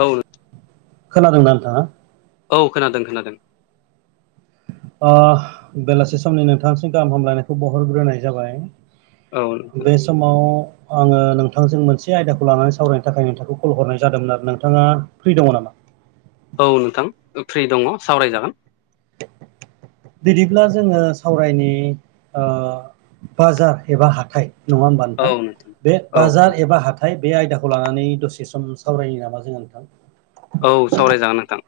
औ खोनादोंना नोंथाङा औ खोनादों खोनादों अ बेलासि समनि नोंथांसिम गाहाम हामलायनायखौ बहरग्रोनाय जाबाय औ नोंथां बे समाव आङो नोंथांजों मोनसे आयदाखौ लानानै सावरायनो थाखाय नोंथांखौ कल हरनाय जादोंमोन आरो नोंथाङा फ्रि दङ नामा [inaudible] औ नोंथां आं फ्रि दङ सावरायजागोन बिदिब्ला जोङो सावरायदोनि बा बाजार एबा हाथाय नङा होमबा औ नोंथां बे औ औ बाजार एबा हाथाय बे आयदाखौ लानानै दसे बे सम सावरायनो लाना जोंहा नोंथां औ सावरायजागोन नोंथां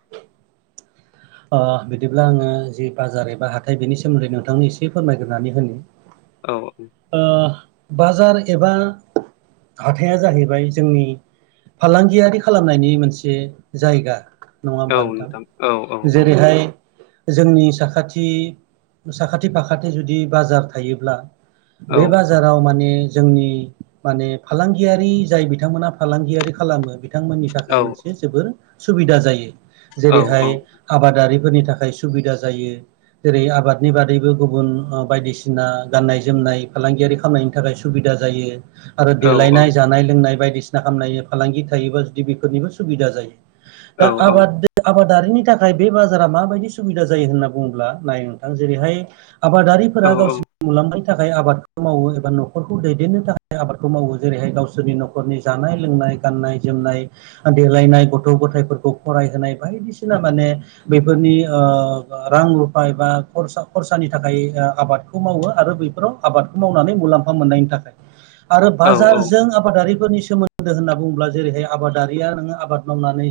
अ बिदिब्ला आङो जि बाजार एबा हाथाय बेनि सोमोन्दै नोंथांनो एसे फोरमायग्रोनानै होनो औ उम बाजार एबा हाथाया जाहैबाय जोंनि फालांगियारि खालामनायनि मोनसे जायगा नङा औ होमबा नोंथां औ औ औ जेरैहाय जोंनि साखाथि साखाथि फाखाथि जुदि बाजार थायोब्ला औ बे बाजाराव माने जोंनि माने फालांगियारि जाय बिथांमोना फालांगियारि खालामो बिथांमोननि औ थाखाय मोनसे जोबोर सुबिदा जायो औ जेरैहाय आबादारिफोरनि थाखाय सुबिदा जायो। जेरै आबादनि बादैबो गुबुन बायदिसिना गाननाय जोमनाय फालांगियारि खालामनायनि थाखाय सुबिदा जायो आरो औ देलायनाय जानाय लोंनाय बायदिसिना खालामामनायनि फालांगि थायोबा जुदि बेफोरनिबो सुबिदा जायो। दा औ आबाद आबादारिनि थाखाय नाथाय बे बाजारा माबायदि सुबिदा जायो होनना बुङोब्ला नाय नोंथां जेरैहाय औ आबादारिफोरा गावसोरनि मुलाम्फा थाखाय आबादखौ मावो एबा न'खरखौ दैदेननो थाखाय आबादखौ मावो जेरैहाय गावसोरनि न'खरनि जानाय लोंनाय गाननाय जोमनाय देलायनाय गथ' गथायफोरखौ फरायहोनाय बायदिसिना माने बेफोरनि ओ रां रुफा बा खरसा खरसानि थाखाय आबादखौ मावो। बेफोराव आबादखौ मावनानै मुलाम्फा मोननायनि थाखाय आरो बाजारजों आबादारि सोमोन्दो होनना बुङोब्ला जेरैहाय आबादारिया नो आबाद मावनानै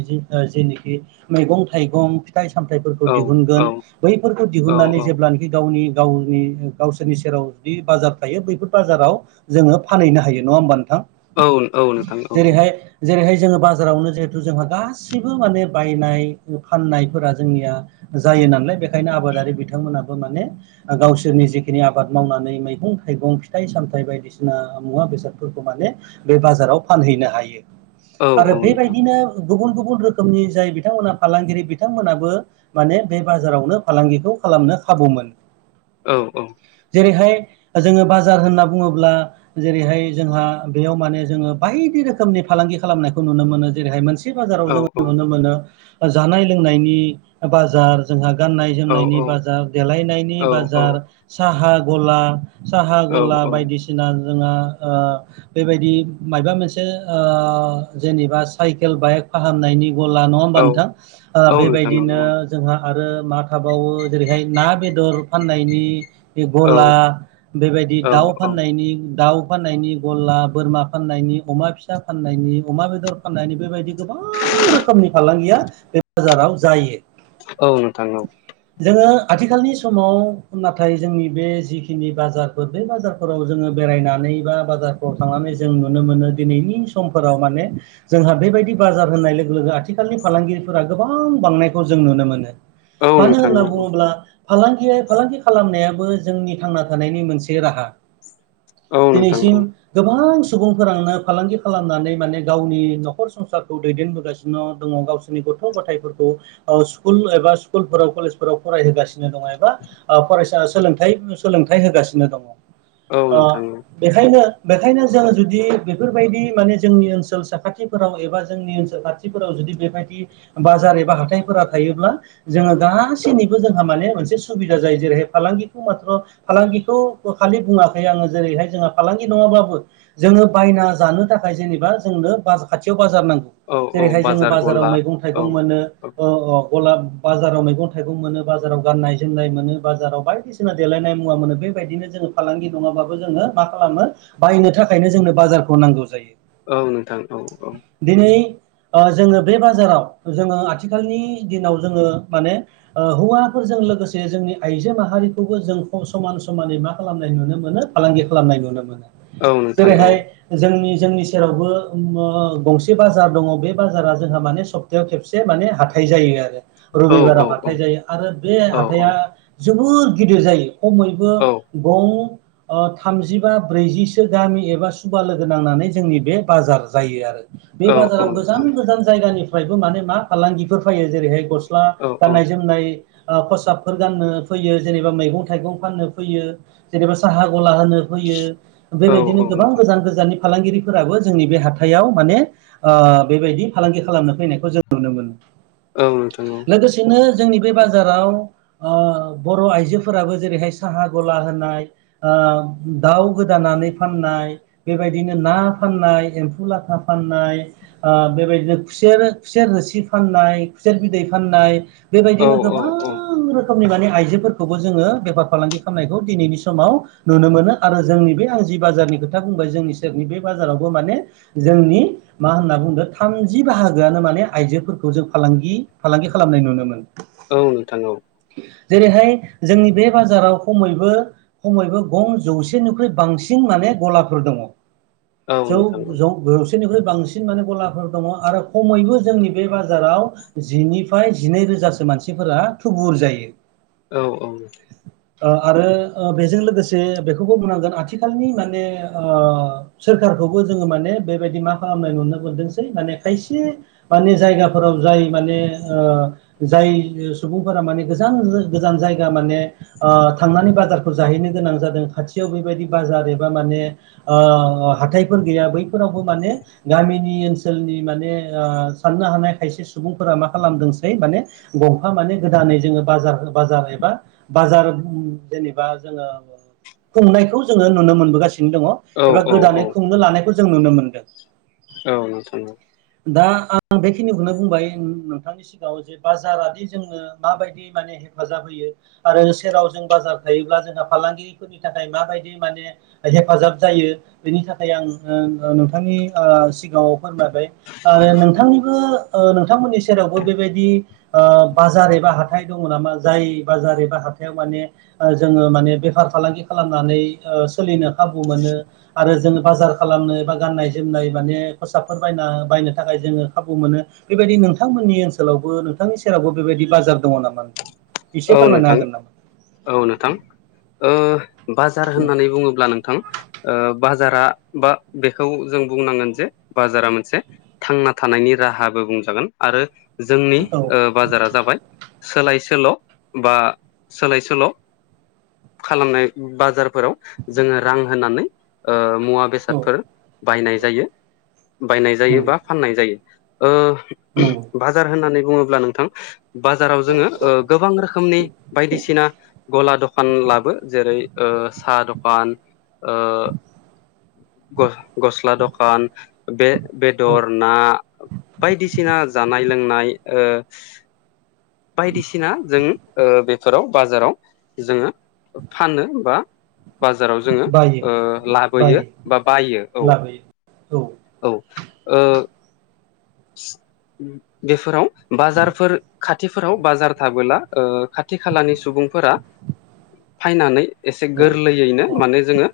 जेनाखि मैगं थाइगं फिथाइ सामथाइफोरखौ औ दिहुनगोन बैफोरखौ दिहुननानै जेब्लानाखि गावनि गावनि गावसोरनि सेराव जुदि बाजार थायो बैफोर बाजाराव जोङो फानहैनो हायो नङा होमबा नोंथां? औ औ नोंथां औ जेरैहाय जेरैहाय जोङो बाजारावनो जिहेथु जोंहा गासिबो माने बायनाय फाननाय जोंनिया जायो नालाय बेखायनो आबादारि बिथांमोनाबो माने गावसोरनि जिखिनि आबाद मावनानै मैगं थाइगं फिथाइ सामथाय बायदिसिना मुवा बेसादफोरखौ माने बे बाजाराव फानै औ आरो औ नोंथां बेबायदिनो गुबुन गुबुन रोखोमनि जाय बिथांमोनहा फालांगिरि बिथांमोनाबो माने बे बाजारावनो फालांगिखौ खालामनो खाबु मोनो औ औ जेरैहाय जोङो बाजार होनना बुङोब्ला जेरैहाय जोंहा बेयाव माने जोङो बायदि रोखोमनि फालांगि खालामनायखौ नुनो मोनो जेरैहाय मान बाजाराव औ जोङो औ नुनो मोनो जानाय लोंनायनि बाजार जोंहा गाननाय जोमनायनि औ औ बाजार देलायनायनि औ बाजार साहा गला साहा गला बायदिसिना जोंहा बेबायदि माबा मोनसे जेनेबा साइकेल बाइक फाहामनायनि गला नङा होमबा औ नोंथां ओ औ नोंथां औ बेबायदिनो जोंहा आरो मा थाबावो जेरैहाय ना बेदर फाननायनि औ गला बेबायदि औ दाउ फाननायनि दाउ फाननायनि गला बोरमा फाननायनि अमा फिसा फाननायनि अमा बेदर फाननायनि बेबायदि गोबां गोबां रोखोमनि फालांगिया बे बाजाराव जायो। औ नोंथां औ। जोङो आथिखालनि समाव नाथाय जोंनि बे जिखिनि बाजारफोर बे बाजारफोराव जोङो बेरायनानै एबा बाजारफोराव थांनानै जों नुनो मोनो दिनैनि समफोराव माने जोंहा बेबायदि बाजार होननाय लोगो लोगो आथिखालनि फालांगिरिफोरा गोबां बांनायखौ जों नुनो मोनो औ मानो नोंथां होनना औ बुङोब्ला फालांगि फालांगि खालामनायाबो जोंनि थांना थानायनि मोनसे राहा। औ नोंथां औ दिनैसिम गोबां सु सुबुंफोरानो फालांगि खालामनानै माने गावनि न'खर संसारखौ दैदेनबोगासिनो दङ गाव गथ' गथायफोरखौ स्कुल एबा स्कुल फोराव कलेज फोराव फरायहोगासिनो सिनो दं एबा फरायसा सोलोंथाय सोलोंथाइ होगासिनो दङ। औ ओ नोंथां बेखायनो बेखायनो जोङो जुदि बेफोरबायदि माने जोंनि ओनसोल साखाथिफोराव एबा जोंनि ओनसोल खाथिफोराव जुदि बेबायदि बाजार एबा हाथायफोरा थायोब्ला जोङो गासैनिबो जोंहा माने मोनसे सुबिदा जायो जेर जेरै फालांगिखौ माथ्र फालांगिखौ खालि बुङाखै आङो जेरैहाय जोंहा फालांगि नङाबाबो जोङो बायना जानो थाखाय जेनेबा जोंनो बा खाथियाव बाजार नांगौ औ औ जेरैहाय जोङो बाजार बाजाराव गला मै औ थाइगं मोनो औ ओ अ गलाब बाजाराव मैगं थाइगं मोनो बाजाराव गाननाय जोमनाय मोनो बाजाराव बायदिसिना देलायनाय मुवा मोनो। बेबायदिनो जोङो फालांगि नङाबाबो जोङो मा खालामो बायनो थाखायनो जोंनो बाजारखौ नांगौ जायो। औ नोंथां औ-औ। दिनै ओ जोङो बे बाजाराव जोङो आथिखालनि दिनाव जोङो माने ओ हौवाफोरजों लोगोसे जोंनि आइजो माहा हारिखौबो जों फ समान समानै मा खालामनाय नुनो मोनो फालांगि खालामनाय नुनो मोनो। औ नोंथां औ जेरैहाय जोंनि जोंनि सेरावबो उमओ गंसे बाजार दङ बे बाजारा जोंहा माने सप तायाव खेबसे माने हाथाय जायो आरो औ औ रबिबाराव हाथाय जायो आरो बे औ हाथाइआ जोबोर गिदिर जायो खमैबो औ गं ओ थामजिबा ब्रैजिसो गामि एबा सुबा लोगो नांनानै जोंनि बे बाजार जायो आरो। बे औ औ बाजाराव नोंथां गोजान गोजान जायगानिफ्रायबो माने मा फालांगिफोर फैयो जेरैहाय ग स्ला औ गाननाय जोमनाय ओ खसाबफोर गाननो फैयो जेनेबा मैगं थाइगं फाननो फैयो जेनेबा साहा गला होनो फैयो औ बेबायदिनो गोबां नोंथां गोजान गोजाननि फालांगिरिफोराबो जोंनि बे हाथायाव माने ओ बेबायदि फालांगि खालामनो फैनायखौ जों नुनो मोनो। औ नोंथां औ। लोगोसेनो जोंनि बे बाजाराव ओ बर' आइजोफोराबो जेरैहाय साहा गला होनाय ओ ओ दाउ गोदानानै फाननाय बेबायदिनो ना फाननाय एम्फौ लाथा फाननाय नाय ओ बेबायदिनो खुसेर खुसेर रोसि फाननाय खुसेर बिदै फाननाय औ बेबायदिनो औ औ गोबां रो खोमनि माने आइजोफोरखौबो जोङो बेफार फालांगि खालामनायखौ दिनैनि समाव नुनो मोनो आरो जोंनि बे आइ जि बाजारनि खोथा जोंनि सेरनि बे बाजारावबो माने जोंनि मा होनना बुंदों थामजि बाहा गोआनो माने आइजोफोरखौ जों फालांगि फालांगि खालामनाय नुनो मोनो। औ नोंथां औ। जेरैहाय जोंनि बे बाजाराव खमैबो खमैबो गं जौसेनिख्रुइ बांसिन माने गलाफोर दङ। औ जौ नोंथां औ जौ जौसेनिख्रुइ बांसिन माने गलाफोर दङ आरो खमैबो जोंनि बे बाजाराव जिनिफ्राय जिनै रोजासो मानसिफोरा थुबुर जायो। औ औ। आरो बेजों लोगोसे बेखौबो बुंनांगोन आथिखालनि माने सोर खौबो जोङो माने बेबायदि मा खालामनाय नुनो मोनदोंसै माने खायसे माने जायगाफोराव जाय माने जाय सुबुंफोरा माने गोजान गोजान जायगा माने थांनानै बाजारखौ जाहैनो गोनां जादों खाथियाव बेबायदि बाजार एबा माने हाथायफोर गैया बैफोरावबो माने गामिनि ओनसोलनि माने साननो हानाय खायसे सुबुंफोरा मा खालामदोंसै माने गंफा माने गोदानै जोङो बाजार बाजार एबा बाजार जेनेबा जोङो खुंनायखौ जोङो नुनो मोनबोगासिनो दङ एबा औ औ गोदानै खुंनो लानायखौ जों नुनो मोनदों। औ नोंथां। दा आं बेखिनिखौनो बुंबाय नोंथांनि सि गाङाव जे बाजारादि जोंनो माबायदि माने हेफाजाब होयो आरो सेराव जों बाजार थायोब्ला जोंहा फालांगिरिफोरनि थाखाय माबायदि माने हेफाजाब जायो बेनि थाखाय आं नोंथांनि सिगाङाव फोरमायबाय आरो नोंथांनिबो नोंथांमोननि सेरावबो बेबायदि बाजार हाथाय दङ नामा जाय बाजार एबा हाथायाव माने जोङो माने बेफार फालांगि खालामनानै सोलिनो खाबु मोनो आरो जों बाजार खालामनो बा गाननाय जोमनाय माने खसाब बायना बायनो। थाखाय जोंङो खाबु मोनो बेबायदि नोंथांमोननि ओनसोलावबो नोंथांनि सेरावबो बेबायदि बाजार दंङ अनामा नोंथां एसे औ फोरमायना नोंथां होगोन औ नोंथां ओ बाजार होननानै बुङोब्ला नोंथां ओ बाजारा बा बेखौ जों बुंनांगोन जे बाजारा मोनसे थांना थानायनि राहाबो बुंजागोन आरो जोंनि नामा ओ बाजारा जाबाय सोलाय सोल' बा सोलाय सोल' खालामनाय बाजारफोराव जोङो रां होननानै ओ मुवा बेसादफोर औ बायनाय जायो बायनाय औ जायो बा फाननाय जायो औ ओ नंगौ बाजार होननानै बुङोब्ला नोंथां बाजाराव जोङो ओ गोबां रोखो खोमनि बायदिसिना गला दखान लाबो जेरै ओ साहा दखान ओ गो गस्ला दखान बे नंगौ औ बेदर ना बायदिसिना जानाय लोंनाय इओ बायदिसिना जों ओ बेफोराव बाजाराव जोङो फानो बा बाजाराव जोङो बायो ओ लाबोयो बा बायो औ औ ओ औ [inaudible] बेफोराव बाजारफोर खाथिफोराव बाजार थाबोला ओ खाथि खालानि सुबुं बुं फोर फायनानै एसे औ गोरलैयैनो औ माने जोङो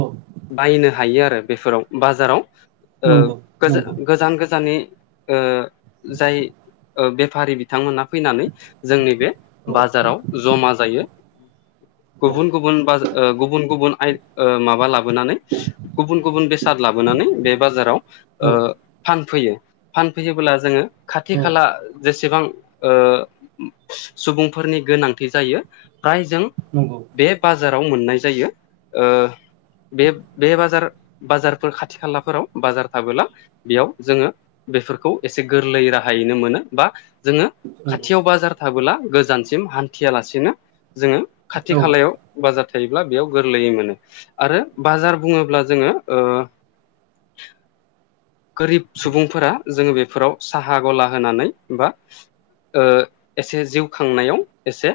औ बायनो हायो आरो बेफोराव बाजाराव ओ नंगौ नंगौ गोजान गोजाननि ओ जाय ओ बेफारि बिथांमोना फैनानै जोंनि बे औ बाजाराव जमा जायो औ गुबुन गुबुन बाजा ओ गुबुन गुबुन आय ओ माबा लाबोनानै गुबुन गुबुन बेसाद लाबोनानै बे बाजाराव ओ औ फान फैयो फानफैयोबोला जोङो खाथि औ खाला जेसे सेबां ओ सुबुंफोरनि गोनांथि जायो फ्राय जों नंगौ बे बाजाराव मोननाय जायो ओ बे बे बाजार बाजारफोर खाथि खालाफोराव बाजार थाबोला बेयाव जोङो बेफोरखौ एसे गोरलै राहायैनो मोनो बा जोङो नंगौ खाथियाव बाजार थाबोला गोजानसिम हान्थियालासेनो जोङो खाथि औ खालायाव बाजाद थायोब्ला बेयाव गोरलैयै मोनो आरो बाजार बुङोब्ला जोङो ओ [unintelligible] [inaudible] गोरिब सुबुंफोरा जोङो बेफोराव साहा गला होनानै बा ओ एसे जिउ खांनायाव एसे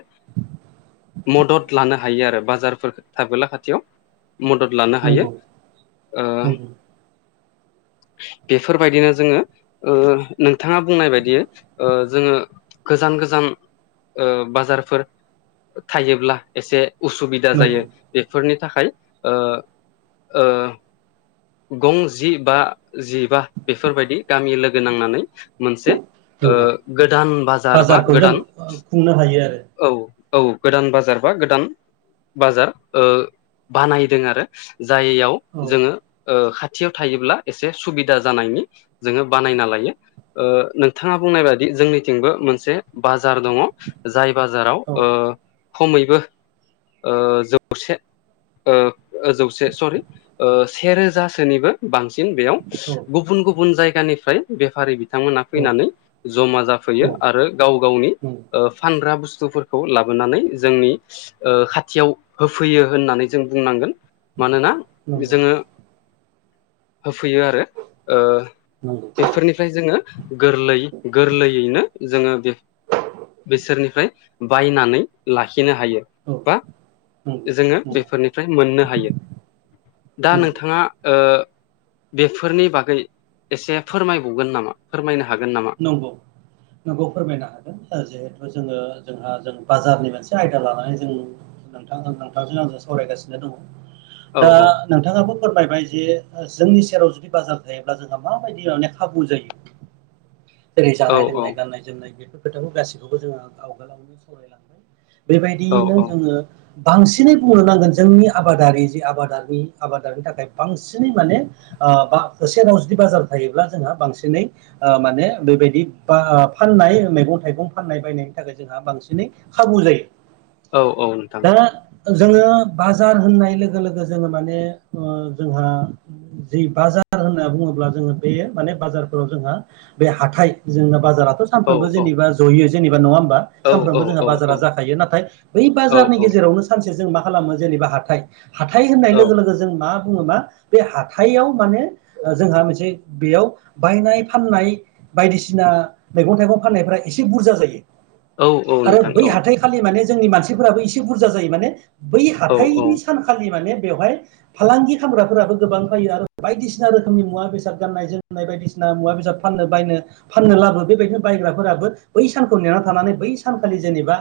मदद लानो हायो आरो बाजारफोर थाबोला खाथियाव मदद लानो हायो नंगौ ओ नंगौ [unintelligible] [inaudible] बेफोरबायदिनो जोङो ओ नोंथाङा बुंनाय बायदि ओ जोङो गोजान गोजान ओ बाजारफोर थायोब्ला एसे उसुबिदा जायो नंगौ बेफोरनि थाखाय ओ ओ गं जि बा जिबा बेफोरबायदि गामि लोगो नांनानै मोनसे ओ नंगौ गोदान बाजार बा बाजारखौ जों गोदान खुंनो हायो आरो औ औ गोदान बाजार बा गोदान बाजार ओ बानायदों आरो जायियाव औ जोङो ओ खाथियाव थायोब्ला एसे सुबिदा जानायनि जोङो बानायना लायो ओ नोंथाङा बुंनाय बादि जोंनिथिंबो मोनसे बार दंङ जाय बाजाराव ओ औ खमैबो ओ जौसे ओ जौसे सरि ओ सेेरोजासोनिबो बांसि बेयाव औ गुबुन गुबुन जायगानिफ्राय बेफारि थांमोना औ फैनानै जमा औ जाफैयो आरो गाव गावनि ओ फानग्रा बुस सुफोरखौ लाबोनानै जोंनि खाथियाव होफैयो होननानै जों बुंनांगोन मानोना नंगौ जोङो होफैयो आरो ओ नंगौ बेफोरनिफ्राय जोङो गोरलै गोरलैयैनो जोङो बेफ बिसोरनिफ्राय बायनानै लाखिनो हायो औ बा नंगौ जोङो नंगौ बेफोरनिफ्राय मोननो हायो दा नंगौ नोंथाङा ओ बेफोरनि बागै एसे फोरमायबावगोन नामा फोरमायना नंगौ नंगौ फोरमायनो हागोन जिहेथु जोङो जोंहा जों बाजारनि मोनसे आयदा लानानै जों नोंथां नोंथांजों आंजों सावरायगासिनो दङ औ दा औ नोंथाङाबो फोरमायबाय जे ओ जोंनि सेराव जुदि बाजार थायोब्ला जोंहा माबायदि माने खाबु जायो जेरै औ जानाय लोंनाय गाननाय जोमनाय बेफोर खोथाखौ गासैखौबो जोङो आवगोलावनो सावरायलांबाय औ बेबायदियैनो औ जोङो बांसिनै बुंनो नांगोन जोंनि आबादारि जि आबादारि आबादारिनि थाखाय बांसिनै माने ओ बा होसेनाव जुदि बाजार थायोब्ला जोंहा बांसिनै ओ माने बेबायदि बा फाननाय मैगं थाइगं फाननाय बायनायनि थाखाय जोंहा बांसिनै खाबु जायो औ औ नोंथां दा जोङो बाजार होननाय लोगो लोगो जोङो माने ओ जोंहा जि बाजार होनना बुङोब्ला जोङो बे माने बाजारफोराव जोंहा बे हाथाय जोंना बाजाराथ' औ सानफ्रोमबो औ जेनेबा ज'यो जेनेबा नङा बा औ सामफ्रामबो जोंहा औ बाजारा औ जाखायो नाथाय बै औ बाजारनि गेजेरावनो सान से जों मा खालामो जेनेबा हाथाइ हाथाइ होननाय औ लोगो लोगो जों मा बुङोमा बे हाथायाव माने जोंहा मोनसे बेयाव बायनाय फाननाय बायदिसिना मैगं थाइगं फाननायफ्रा एसे बुरजा जायो औ औ आरो नोंथां बै औ हाथाइखालि माने जोंनि मानसिफोराबो एसे बुरजा जायो माने बै औ हाथाइनि सानखालि माने बेवहाय फालांगि खामग्राफोराबो गोबां जायो आरो बायदिसिना रोखोमनि मुवा बेसाद गाननाय जोमनाय बायदिसिना मुवा बेसाद फाननो बायनो फाननो लाबो बेबायदिनो बायग्राफोराबो बै सानखौ नेना थानानै बै सानखालि जेनेबा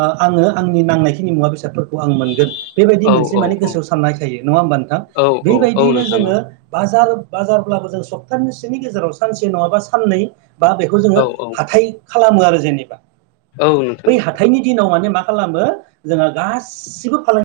आ आङो आंनि नांनायखिनि मुवा बेसाद फोर खौ आं मोनगोन बेबायदि औ मोनसे माने गोसोआव साननाय थायो नङा हबा नोंथां औ औ औ बेबायदिनो जोङो नोंथां बाजार बााजारब्लाबो जों सप्ताननि गेजेराव सानसे नङाबा साननै बा बेखौ औ जोङो औ हाथाय खालामो आरो जेनेबा औ नोंथां बै हाथाइनि दिनाव माने मा खालामो जोंहा गासिबो फालांग